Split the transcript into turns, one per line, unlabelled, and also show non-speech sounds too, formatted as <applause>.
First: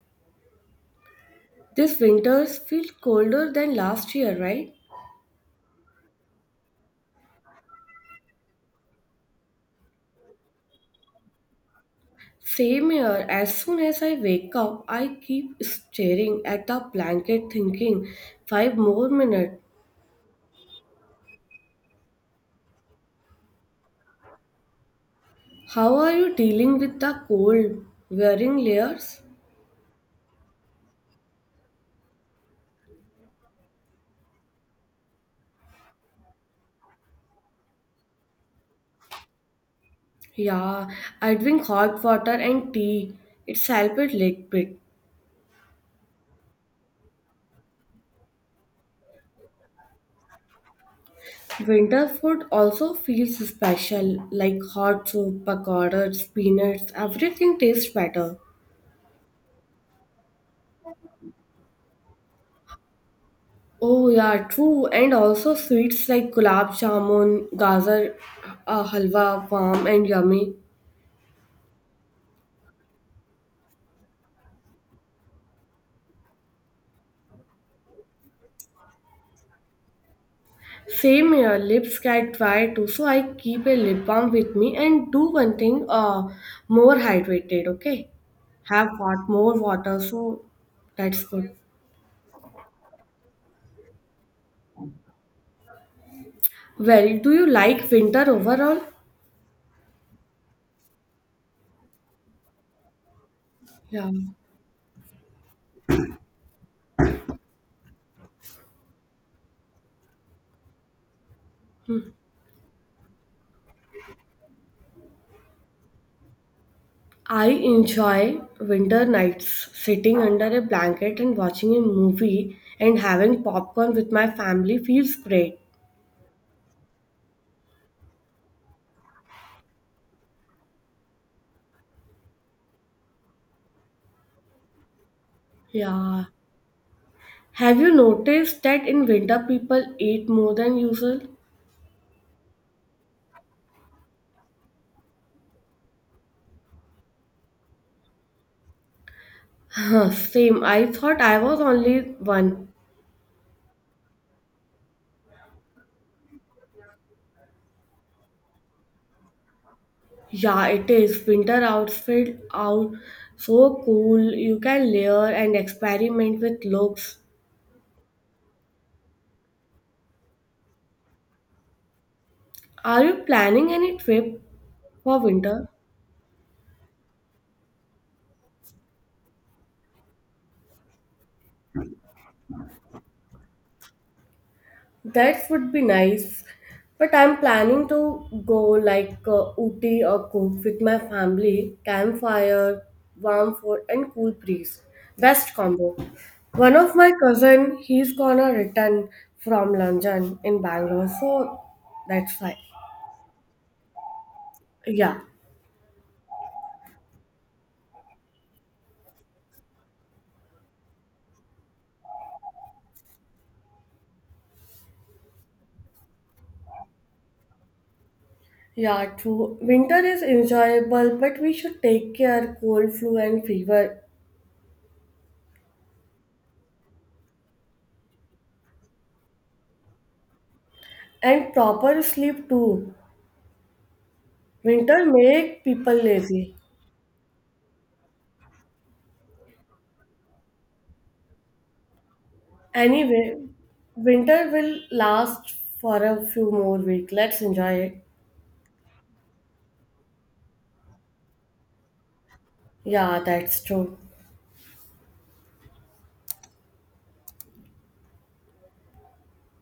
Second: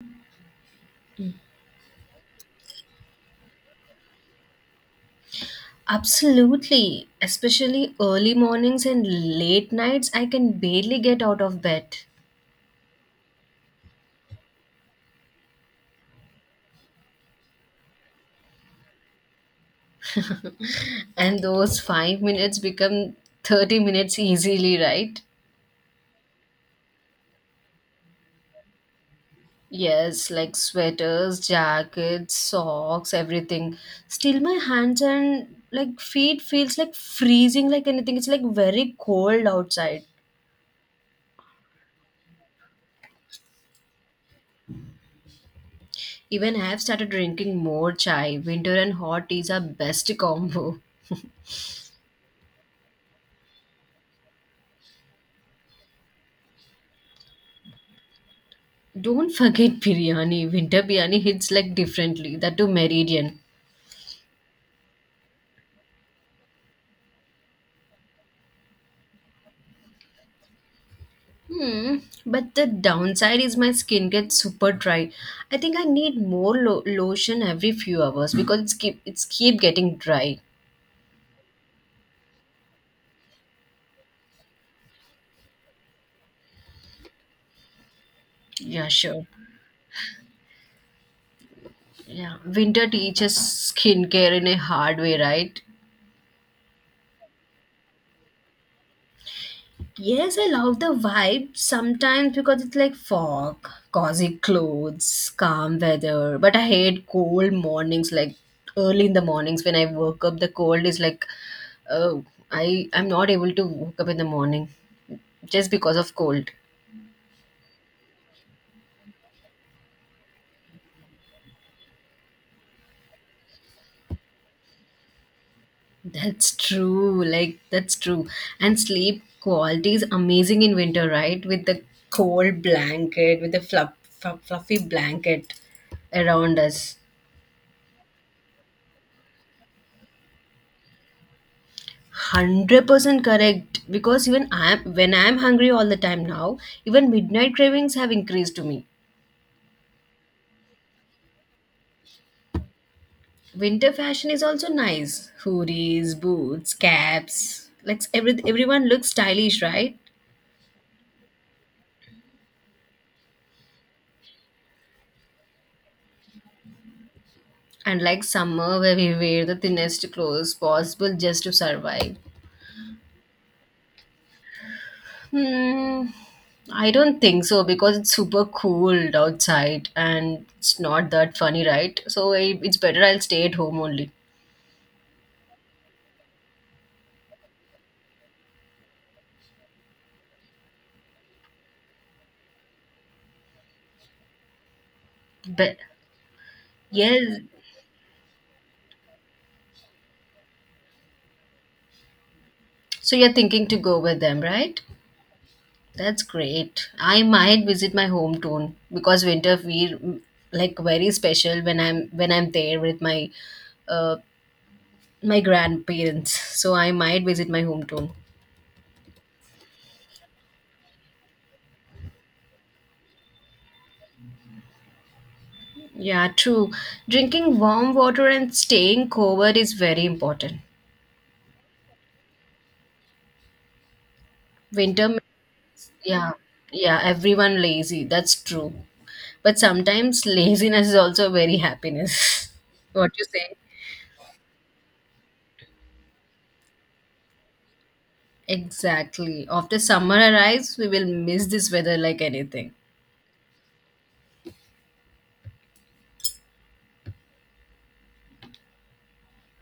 This winters feel colder than last year, right?
Absolutely, especially early mornings and late nights, I can barely get out of bed.
Same here. As soon as I wake up, I keep staring at the blanket thinking, five more minutes.
And those 5 minutes become 30 minutes easily, right?
How are you dealing with the cold? Wearing layers?
Yes, like sweaters, jackets, socks, everything. Still, my hands and like feet feels like freezing like anything. It's like very cold outside.
Yeah, I drink hot water and tea. It's helped a little bit.
Even I have started drinking more chai. Winter and hot teas are best <laughs> combo.
Winter food also feels special, like hot soup, pakoras, peanuts, everything tastes better.
Don't forget biryani. Winter biryani hits like differently. That too meridian.
Oh yeah, true. And also sweets like gulab jamun, gajar halwa, warm and yummy.
Hmm. But the downside is my skin gets super dry. I think I need more lotion every few hours because it's keep getting dry.
Same here, lips get dry too, so I keep a lip balm with me and do one thing, more hydrated, okay?
Yeah,
Have
sure.
what more water, so that's good.
Yeah, winter teaches skincare in a hard way, right?
Well, do you like winter overall?
Yes, I love the vibe sometimes because it's like fog,
Yeah.
cozy clothes, calm weather. But I hate cold mornings, like early in the mornings when I woke up. The cold is like, oh, I I'm not able to wake up in the morning just because of cold.
I enjoy winter nights sitting under a blanket and watching a movie and having popcorn with my family feels great.
That's true. Like that's true. And sleep quality is amazing in winter, right? With the cold blanket, with the fluffy blanket
Yeah.
around us.
Have you noticed that in winter people eat more than usual?
100% correct, because even I am when I am hungry all the time now. Even midnight cravings have increased to me.
Huh, same. I thought I was only one.
Winter fashion is also nice, hoodies, boots, caps, like everyone looks stylish, right?
Yeah, it is. Winter outfit out so cool. You can layer and experiment with looks.
And like summer where we wear the thinnest clothes possible just to survive.
Are you planning any trip for winter?
hmm I don't think so, because it's super cold outside and it's not that funny, right? So it's better, I'll stay at home only.
That would be nice. But I'm planning to go like, Ooty or Cook with my family. Campfire, warm food, and cool breeze. Best
But
combo. One of my
yes.
cousin, he's gonna return from London in Bangalore, so that's fine.
So you're thinking to go with them, right?
Yeah,
That's great. I might visit my hometown because winter feel like very special when I'm there with uh, my grandparents. So I might visit my hometown.
yeah, true. Winter is enjoyable, but we should take care cold, flu, and fever,
Yeah, true. Drinking warm water and staying covered is very important.
and proper sleep too. Winter
Winter,
make people
yeah,
lazy.
yeah, everyone lazy. That's true. But sometimes <laughs> laziness is also very happiness. <laughs> What you
Anyway,
say?
winter will last for a few more weeks. Let's enjoy it.
Exactly. After summer arrives, we will miss this weather like anything.
Yeah, that's true.